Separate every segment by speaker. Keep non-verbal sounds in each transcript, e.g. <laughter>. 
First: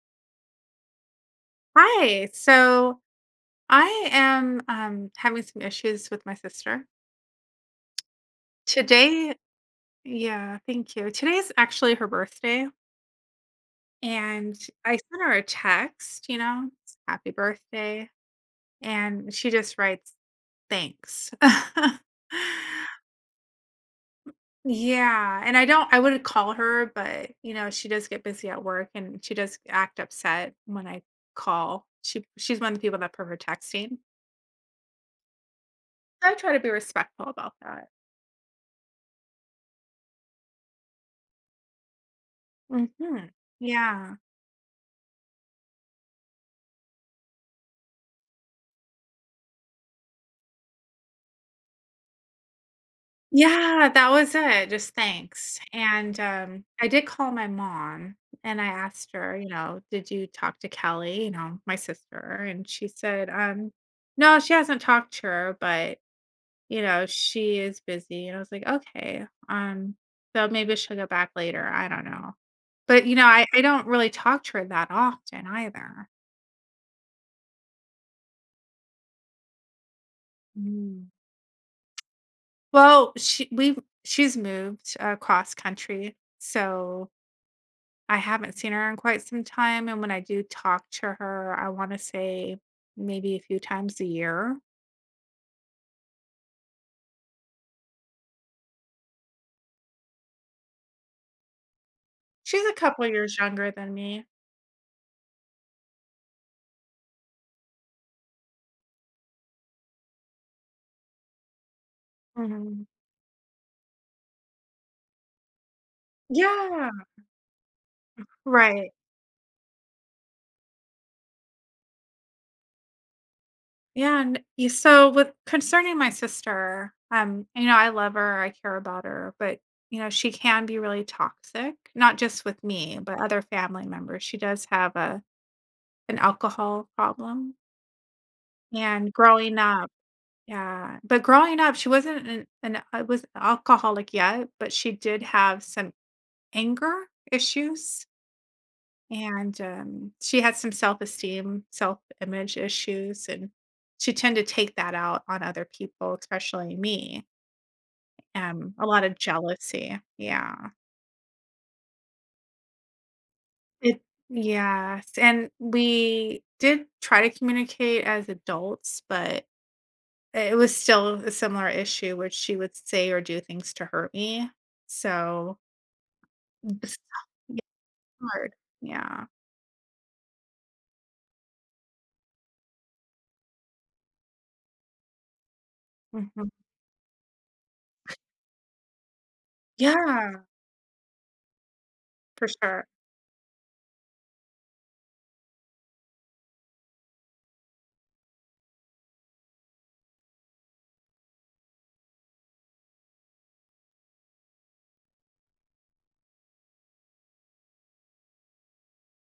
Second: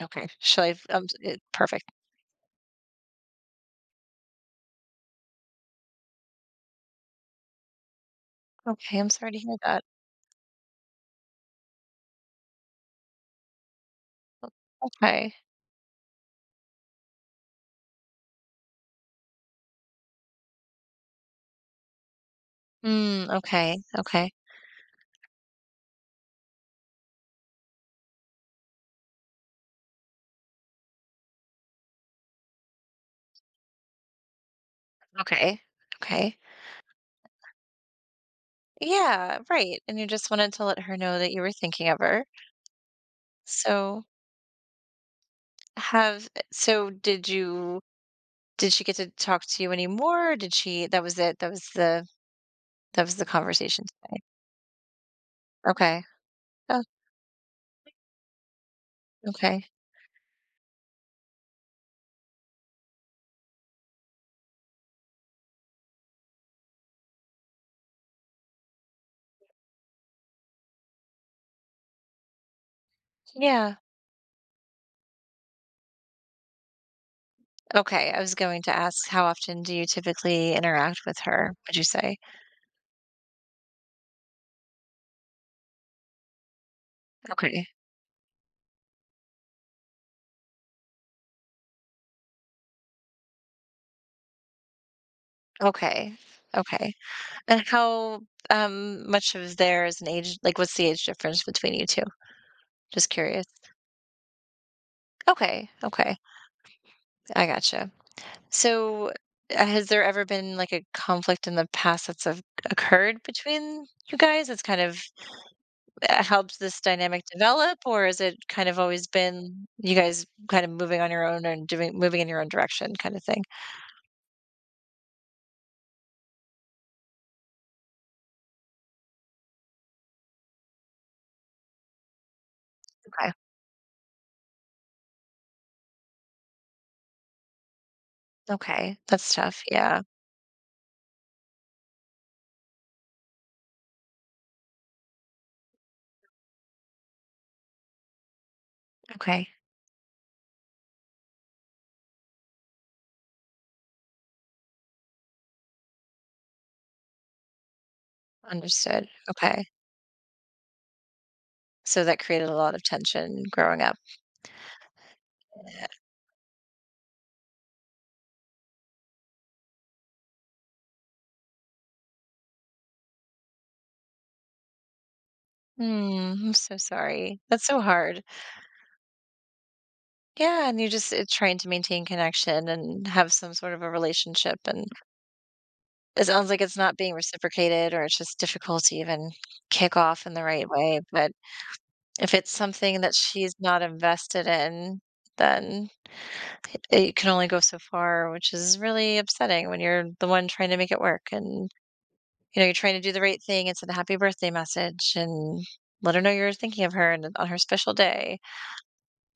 Speaker 1: Okay. Shall I it perfect.
Speaker 2: Hi. So I am having some issues with my sister.
Speaker 1: Okay, I'm sorry
Speaker 2: Today,
Speaker 1: to hear that.
Speaker 2: yeah, thank you. Today is actually her birthday. And I sent her
Speaker 1: Okay.
Speaker 2: a text, you know, happy birthday. And she just writes, thanks. <laughs>
Speaker 1: Okay, okay,
Speaker 2: Yeah. And I don't, I would call her, but, you know, she does get busy at work and she does act upset when I call. She's one of the people that prefer texting.
Speaker 1: okay,
Speaker 2: So I
Speaker 1: okay.
Speaker 2: try to be respectful about that.
Speaker 1: Yeah, right, and you just wanted to let her know that you were thinking of her.
Speaker 2: Mhm.
Speaker 1: So,
Speaker 2: Yeah.
Speaker 1: have so did you did she get to talk to you anymore? Or Did she that was it, that was the conversation
Speaker 2: Yeah, that
Speaker 1: today.
Speaker 2: was it, just thanks,
Speaker 1: Okay.
Speaker 2: and,
Speaker 1: Oh,
Speaker 2: I did call my mom, and I asked her, you
Speaker 1: okay.
Speaker 2: know, "Did you talk to Kelly?" You know, my sister, and she said, "No, she hasn't talked to her, but, you know, she is busy," and I was like, "Okay, so maybe she'll get back later, I don't know." But, you know, I
Speaker 1: Yeah.
Speaker 2: don't really talk to her that often either.
Speaker 1: Okay, I was going to ask, how often do you typically interact
Speaker 2: Mm.
Speaker 1: with her, would you say?
Speaker 2: Well, she's moved across country, so
Speaker 1: Okay.
Speaker 2: I haven't seen her in quite some time, and when I do talk to her, I wanna say maybe a few times a year.
Speaker 1: Okay. Okay. And how, much of there is an age, like, what's the age difference between you 2?
Speaker 2: She's a couple
Speaker 1: Just
Speaker 2: years
Speaker 1: curious.
Speaker 2: younger than me.
Speaker 1: Okay, okay, I gotcha. So, has there ever been, like, a conflict in the past that's have
Speaker 2: Mhm.
Speaker 1: occurred between you guys that's kind of, helped this
Speaker 2: Yeah,
Speaker 1: dynamic develop? Or is it kind of
Speaker 2: right.
Speaker 1: always been you guys kind of moving in your own direction kinda thing?
Speaker 2: Yeah, and y so with concerning my sister, you know, I love her, I care about her, but, you know, she can be really toxic, not just with me, but
Speaker 1: Okay,
Speaker 2: other family members. She does have a an alcohol problem,
Speaker 1: okay,
Speaker 2: and
Speaker 1: that's
Speaker 2: growing
Speaker 1: tough,
Speaker 2: up
Speaker 1: yeah,
Speaker 2: yeah, but growing up, she wasn't an I was alcoholic yet, but she did have some anger issues,
Speaker 1: okay,
Speaker 2: and, she had some self-esteem, self-image issues, and she tended to take that out on other people, especially me, a lot
Speaker 1: understood,
Speaker 2: of
Speaker 1: okay.
Speaker 2: jealousy, yeah.
Speaker 1: So that created a lot of tension growing up.
Speaker 2: It Yes, and we did try to communicate as adults, but it was still a similar issue, which she would say or do things to hurt me, so
Speaker 1: Hmm, I'm so
Speaker 2: it's
Speaker 1: sorry. That's so hard.
Speaker 2: hard. Yeah.
Speaker 1: Yeah, and you're just trying to maintain connection and have some sort of a relationship, and it
Speaker 2: Mhm.
Speaker 1: sounds like it's not being reciprocated, or it's just difficult to even kick off in
Speaker 2: Yeah,
Speaker 1: the right way. But if
Speaker 2: for
Speaker 1: it's
Speaker 2: sure.
Speaker 1: something that she's not invested in, then it can only go so far, which is really upsetting when you're the one trying to make it work, and you know you're trying to do the right thing and send a happy birthday message and let her know you're thinking of her and on her special day.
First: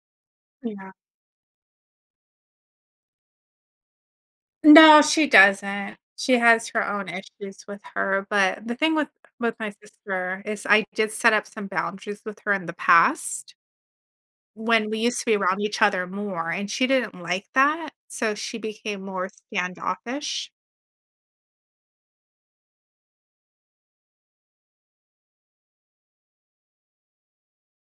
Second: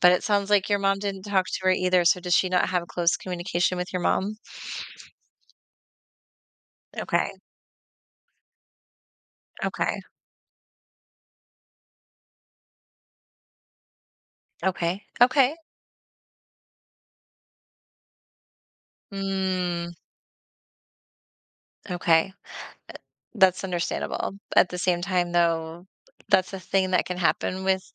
Speaker 1: But it sounds like your
Speaker 2: Yeah.
Speaker 1: mom didn't talk to her either, so does she not have close communication with your mom?
Speaker 2: No, she doesn't. She has her own
Speaker 1: Okay,
Speaker 2: issues with her, but the thing with my
Speaker 1: okay,
Speaker 2: sister is I did set up some boundaries with her in the past when we
Speaker 1: okay,
Speaker 2: used to be
Speaker 1: okay.
Speaker 2: around each other more, and she didn't like that, so she became more
Speaker 1: Mm,
Speaker 2: standoffish.
Speaker 1: okay. That's understandable. At the same time, though, that's a thing that can happen with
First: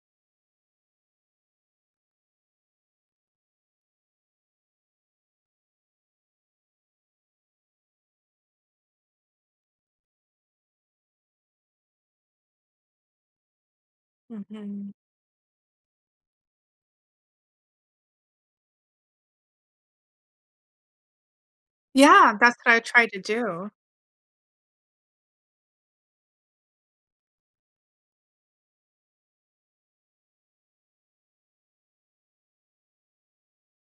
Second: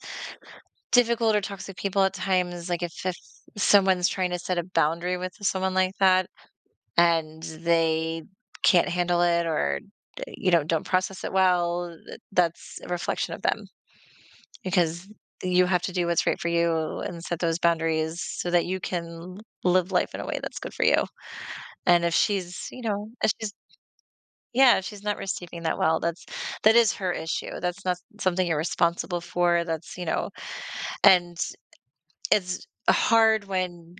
Speaker 1: difficult or toxic people at times, like, if someone's trying to set a boundary with someone like that and they can't handle it, or, you know, don't process it well, th that's a reflection of them.
Speaker 2: Mhm.
Speaker 1: Because you have to do what's right for you and set those boundaries so that you can live life in a way that's good for you. And if
Speaker 2: Yeah, that's
Speaker 1: she's,
Speaker 2: what I
Speaker 1: you know,
Speaker 2: tried to do.
Speaker 1: if she's not receiving that well, that is her issue. That's not something you're responsible for. That's, you know, and it's hard when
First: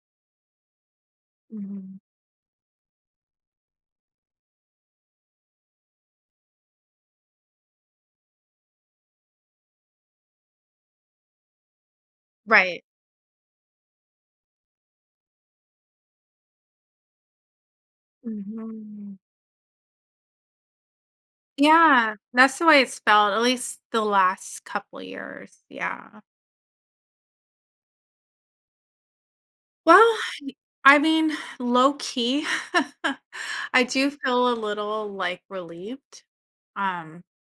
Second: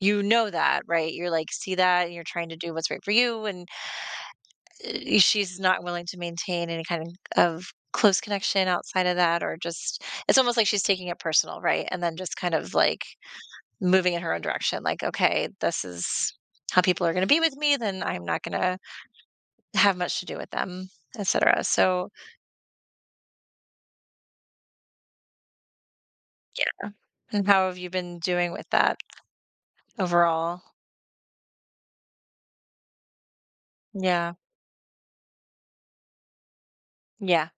Speaker 1: you know that, right? You're like, see
Speaker 2: Mhm.
Speaker 1: that, and you're trying to do what's right for you, and she's not willing to maintain any kind of close connection outside of that, or just it's almost like she's taking it personal, right? And then just kind of
Speaker 2: Right.
Speaker 1: like moving in her own direction. Like, okay, this is how people are going to be with me. Then I'm not going to
Speaker 2: Mhm.
Speaker 1: have much to do with them, etc. So,
Speaker 2: Yeah, that's the way it's spelled, at least the last couple years, yeah.
Speaker 1: yeah. And how have you been doing with that
Speaker 2: Well,
Speaker 1: overall?
Speaker 2: I mean, low key, <laughs> I do
Speaker 1: Yeah.
Speaker 2: feel a little, like, relieved, um,
Speaker 1: Yeah.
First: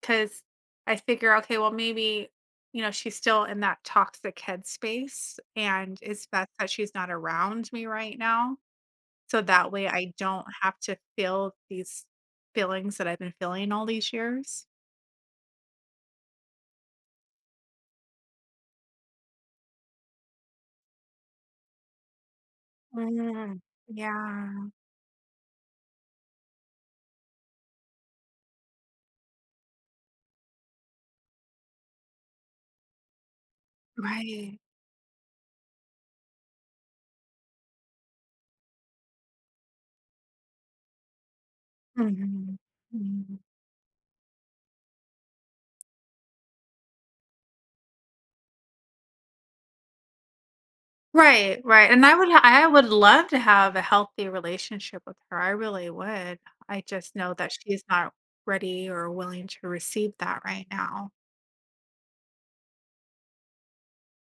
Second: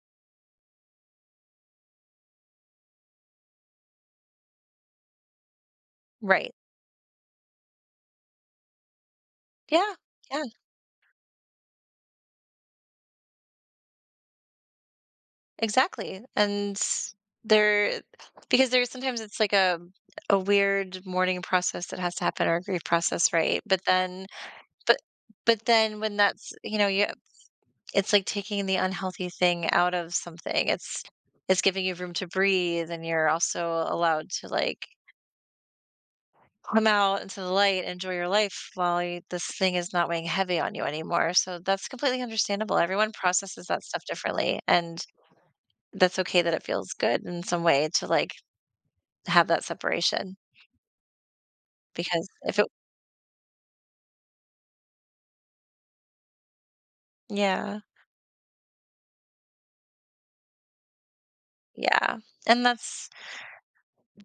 Speaker 2: because I figure, okay, well, maybe, you know, she's still in that toxic headspace, and it's best
Speaker 1: Right.
Speaker 2: that she's not around me right now, so that way
Speaker 1: Yeah.
Speaker 2: I
Speaker 1: Yeah.
Speaker 2: don't have to feel these feelings that I've been feeling all these years.
Speaker 1: Exactly. And there, because there's sometimes it's like a weird mourning process that has to happen, or a grief process,
Speaker 2: Mm,
Speaker 1: right?
Speaker 2: yeah,
Speaker 1: But but then, when that's you know you it's like taking the unhealthy thing out of something. It's giving you room to breathe, and you're also allowed to,
Speaker 2: right.
Speaker 1: like, come out into the light, enjoy your life while you this thing is not weighing heavy on you anymore, so that's completely
Speaker 2: Mhm.
Speaker 1: understandable. Everyone
Speaker 2: Mhm.
Speaker 1: processes that stuff differently, and that's okay that it feels good in some way to, like, have that separation
Speaker 2: Right, right, and
Speaker 1: because if
Speaker 2: I
Speaker 1: it
Speaker 2: would love to have a healthy relationship with her, I really would. I just know that
Speaker 1: yeah,
Speaker 2: she's not ready or willing to receive that right now.
Speaker 1: yeah, and that's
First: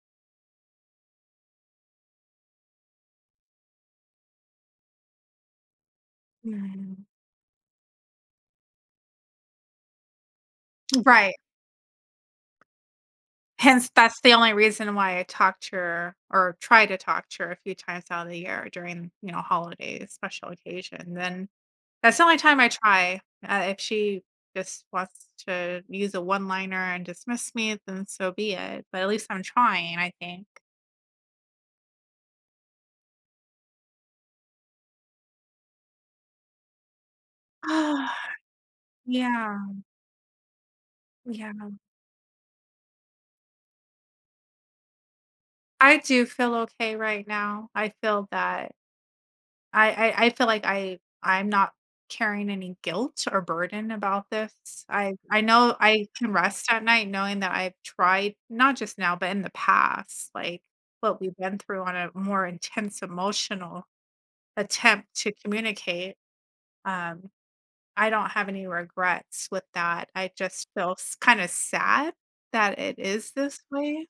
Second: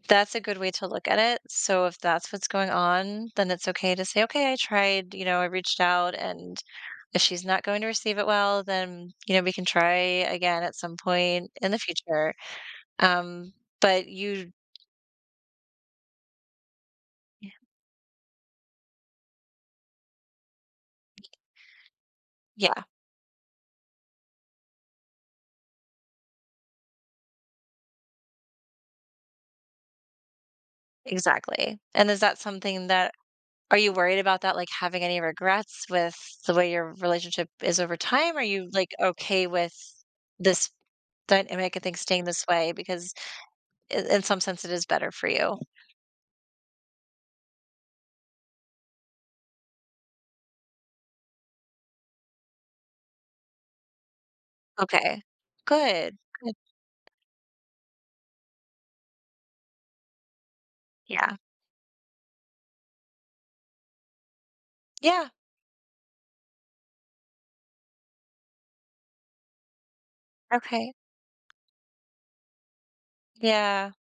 Speaker 1: that's a good way to look at it. So if that's what's going on, then it's okay to say, "Okay, I tried," you know, "I reached out, and
Speaker 2: Mm.
Speaker 1: if she's not going to receive it well, then, you know, we can try again at some
Speaker 2: Right,
Speaker 1: point in the future." Um,
Speaker 2: hence
Speaker 1: but
Speaker 2: that's the
Speaker 1: you
Speaker 2: only reason why I talk to her or try to talk to her a few times out of the year during, you know, holidays, special occasion, then that's the only time I <laughs>
Speaker 1: yeah,
Speaker 2: try. If she just wants to use a one-liner and dismiss me, then so be it, but at least I'm trying, I think.
Speaker 1: exactly. And is that something that, are you worried about that, like, having any regrets with the way your relationship
Speaker 2: <sighs>
Speaker 1: is over
Speaker 2: Ah,
Speaker 1: time? Are you, like, okay
Speaker 2: Yeah,
Speaker 1: with this
Speaker 2: yeah.
Speaker 1: dynamic and things staying this way? Because I in some sense, it is better for you.
Speaker 2: I do feel okay right now. I feel that I feel like I'm not carrying any guilt or burden about this.
Speaker 1: Okay.
Speaker 2: I know I
Speaker 1: Good,
Speaker 2: can
Speaker 1: good.
Speaker 2: rest at night knowing that I've tried, not just now, but in the past, like, what we've
Speaker 1: Yeah.
Speaker 2: been through on a more intense emotional attempt
Speaker 1: Yeah.
Speaker 2: to communicate. Um, I don't have any regrets with that. I just
Speaker 1: Okay.
Speaker 2: feel kind of sad that it is this
Speaker 1: Yeah.
Speaker 2: way.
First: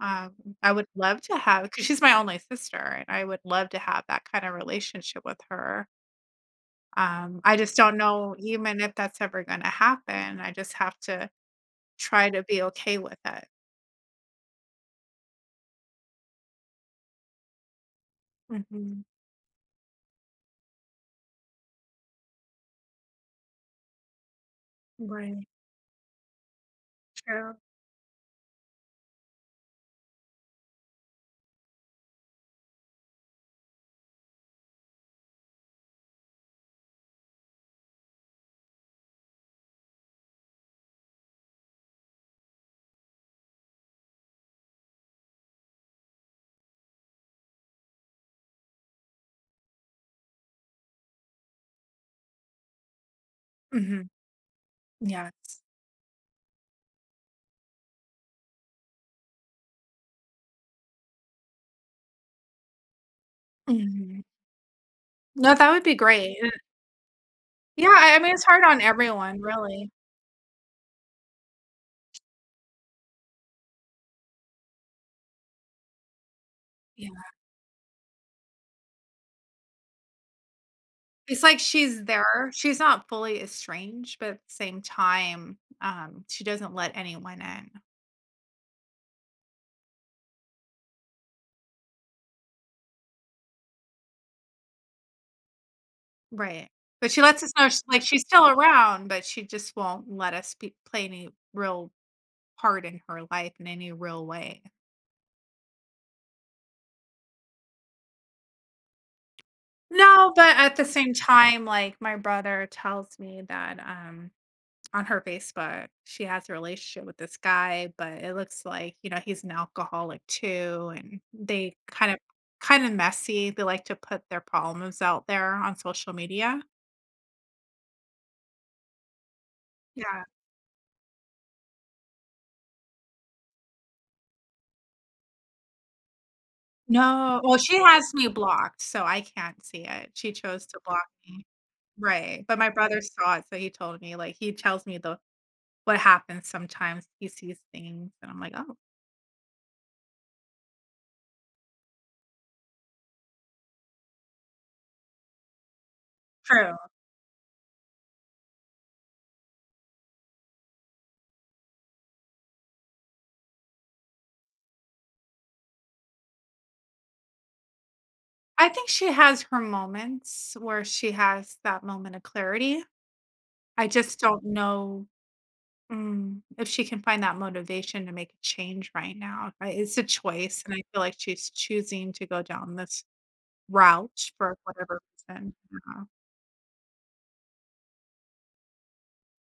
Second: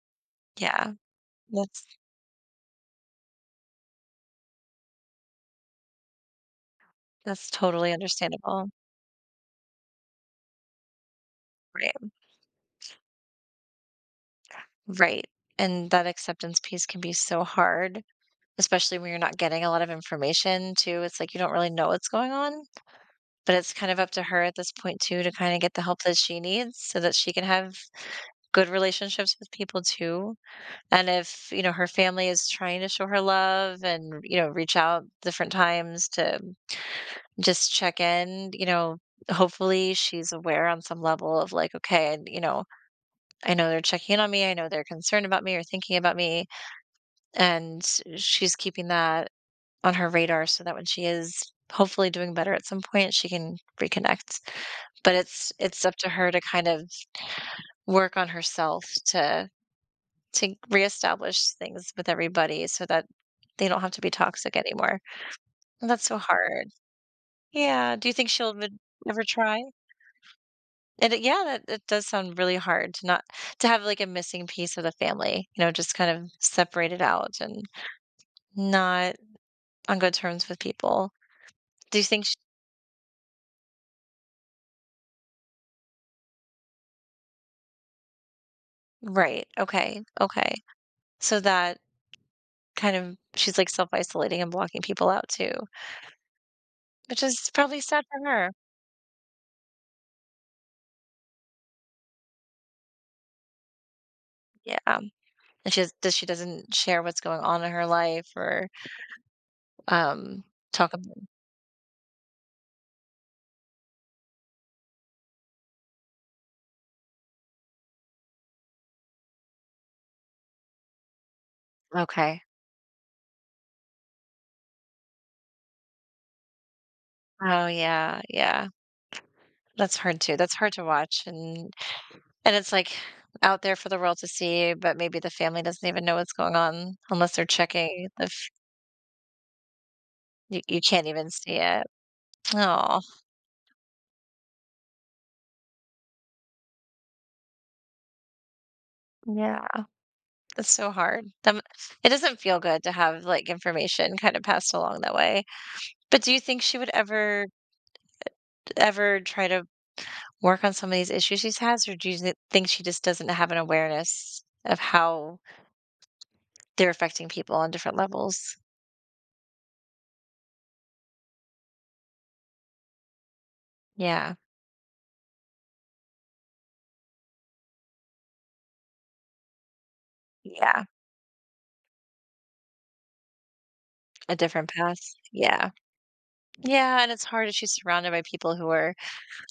Speaker 2: Um, I would
Speaker 1: Yeah.
Speaker 2: love to have because
Speaker 1: That's
Speaker 2: she's my only sister, and I would love to have that kind of relationship with her.
Speaker 1: that's
Speaker 2: I just
Speaker 1: totally
Speaker 2: don't know
Speaker 1: understandable.
Speaker 2: even if that's ever going to happen. I just have to
Speaker 1: Right.
Speaker 2: try to be okay with it.
Speaker 1: Right. And that acceptance piece can be so hard, especially
Speaker 2: Hmm.
Speaker 1: when you're not getting a lot of information too. It's like you don't really know what's going on, but it's kind of up to her at this point too to
Speaker 2: Right.
Speaker 1: kind of get the help that she needs so that she can
Speaker 2: True.
Speaker 1: have good relationships with people too. And if, you know, her family is trying to show her love and, you know, reach out different times to just check in, you know, hopefully she's aware on some level of, like, okay, and you know, I know they're checking in on me. I know they're concerned about me or thinking about me, and she's keeping that on her radar so that when she is hopefully doing better at some point she can
Speaker 2: Hmm.
Speaker 1: reconnect. But it's
Speaker 2: Yes.
Speaker 1: it's up to her to kind of work on herself, to reestablish things with everybody so that they don't have to be
Speaker 2: Hmm.
Speaker 1: toxic anymore,
Speaker 2: No, that would
Speaker 1: and
Speaker 2: be
Speaker 1: that's so
Speaker 2: great. And
Speaker 1: hard.
Speaker 2: yeah.
Speaker 1: Yeah, do you
Speaker 2: I
Speaker 1: think
Speaker 2: mean, it's
Speaker 1: she'll
Speaker 2: hard
Speaker 1: would
Speaker 2: on
Speaker 1: ever
Speaker 2: everyone,
Speaker 1: try?
Speaker 2: really.
Speaker 1: And it, yeah, that it does sound really hard to not to have like a missing piece of the family, you know, just kind of separated out and not on good terms with people.
Speaker 2: It's like
Speaker 1: Do
Speaker 2: she's
Speaker 1: you think
Speaker 2: there. She's not fully estranged, but at the same time, she doesn't let anyone in.
Speaker 1: Right. Okay. Okay. So that, kind of, she's like self-isolating and blocking people out too,
Speaker 2: Right. But she
Speaker 1: which
Speaker 2: lets
Speaker 1: is
Speaker 2: us know sh
Speaker 1: probably
Speaker 2: like,
Speaker 1: sad
Speaker 2: she's
Speaker 1: for
Speaker 2: still
Speaker 1: her.
Speaker 2: around, but she just won't let us be play any real part in her life in any real way.
Speaker 1: Yeah. And she has, does she doesn't share what's going on in her life, or
Speaker 2: No,
Speaker 1: um
Speaker 2: but at the
Speaker 1: talk
Speaker 2: same
Speaker 1: about
Speaker 2: time, like, my brother tells me that, on her Facebook, she has a relationship with this guy, but it looks like, you know, he's an alcoholic too. And they
Speaker 1: okay.
Speaker 2: kind of messy. They like to put their problems out there on social media.
Speaker 1: Oh yeah, yeah. That's hard
Speaker 2: Yeah.
Speaker 1: too. That's hard to watch, and it's like out there for the world to see, but maybe the family doesn't even know what's going on unless
Speaker 2: No.
Speaker 1: they're
Speaker 2: Well, she
Speaker 1: checking
Speaker 2: has me
Speaker 1: if
Speaker 2: blocked, so I can't see it. She
Speaker 1: you,
Speaker 2: chose to
Speaker 1: you
Speaker 2: block
Speaker 1: can't even
Speaker 2: me.
Speaker 1: see it.
Speaker 2: Right. But my brother
Speaker 1: Oh,
Speaker 2: saw it, so he told me, like, he tells me the what happens sometimes. He sees things, and I'm like, oh,
Speaker 1: yeah. That's so hard. That m It doesn't feel good to have, like, information kinda passed along that way. But do you think
Speaker 2: true.
Speaker 1: she would ever try to work on some of these issues she has? Or do you th think she just doesn't have an awareness of how they're affecting people on different levels?
Speaker 2: I think she has her moments where she has that moment of clarity. I just
Speaker 1: Yeah.
Speaker 2: don't know, if she can find that motivation to make a change right now. I It's a choice, and I
Speaker 1: Yeah.
Speaker 2: feel like she's choosing to go down this route
Speaker 1: A
Speaker 2: for
Speaker 1: different path.
Speaker 2: whatever reason.
Speaker 1: Yeah.
Speaker 2: Yeah.
Speaker 1: Yeah, and it's hard if she's surrounded by people who are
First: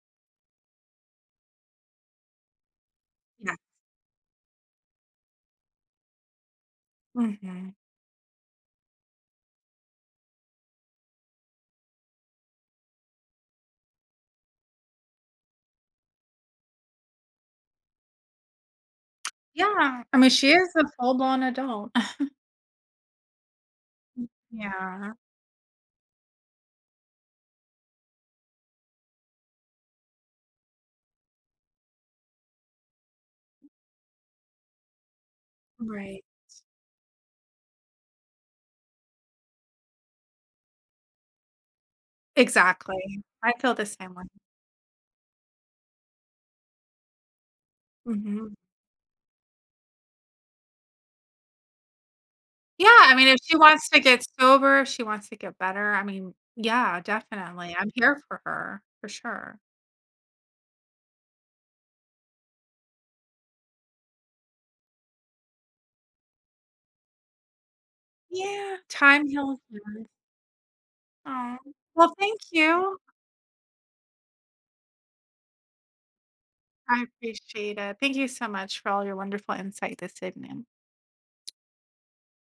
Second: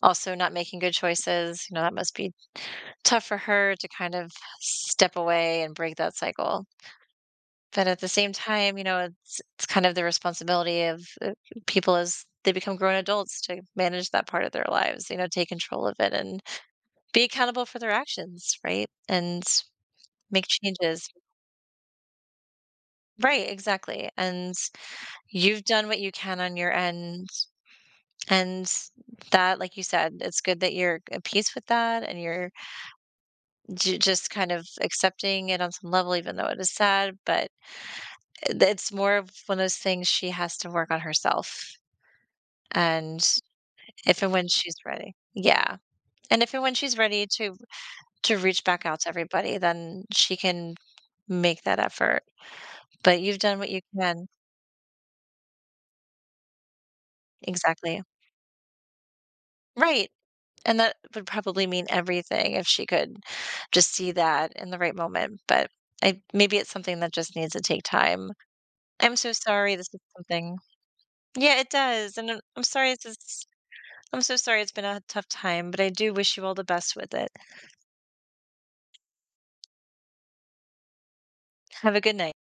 Speaker 1: also not making good choices, you know, that must be tough for
Speaker 2: Yeah.
Speaker 1: her to kind of step away and break that cycle.
Speaker 2: Mhm.
Speaker 1: But at the same time, you know, it's kind of the responsibility of people as they become grown adults to manage that part of their lives, you know, take control of it and be accountable for their actions, right? And
Speaker 2: Yeah. I mean,
Speaker 1: make
Speaker 2: she is a
Speaker 1: changes.
Speaker 2: full-blown adult. <laughs>
Speaker 1: Right, exactly. And
Speaker 2: Yeah.
Speaker 1: you've done what you can on your end. And that, like you said, it's good that you're at peace with that and you're just kind of accepting it on some level,
Speaker 2: Right.
Speaker 1: even though it is sad. But it's more of one of those things she has to work on herself.
Speaker 2: Exactly.
Speaker 1: And
Speaker 2: I feel the same
Speaker 1: If
Speaker 2: way.
Speaker 1: and when she's ready. Yeah, and if and when she's ready to
Speaker 2: Mhm.
Speaker 1: reach back out to everybody, then she can make that effort,
Speaker 2: Yeah, I
Speaker 1: but
Speaker 2: mean, if
Speaker 1: you've
Speaker 2: she
Speaker 1: done what you
Speaker 2: wants to get
Speaker 1: can.
Speaker 2: sober, if she wants to get better, I mean, yeah, definitely. I'm
Speaker 1: Exactly.
Speaker 2: here for her, for sure.
Speaker 1: Right, and that would probably mean everything if she could just see that in the right moment, but I maybe it's something that just needs to take time.
Speaker 2: Yeah.
Speaker 1: I'm
Speaker 2: Time
Speaker 1: so
Speaker 2: heals.
Speaker 1: sorry this is something
Speaker 2: Aw.
Speaker 1: Yeah, it
Speaker 2: Well,
Speaker 1: does, and
Speaker 2: thank
Speaker 1: I'm sorry
Speaker 2: you.
Speaker 1: this is, I'm so sorry it's been a tough time, but I do wish you all the best
Speaker 2: I
Speaker 1: with it.
Speaker 2: appreciate it. Thank you so much for all your wonderful insight this evening.
Speaker 1: Have a good night.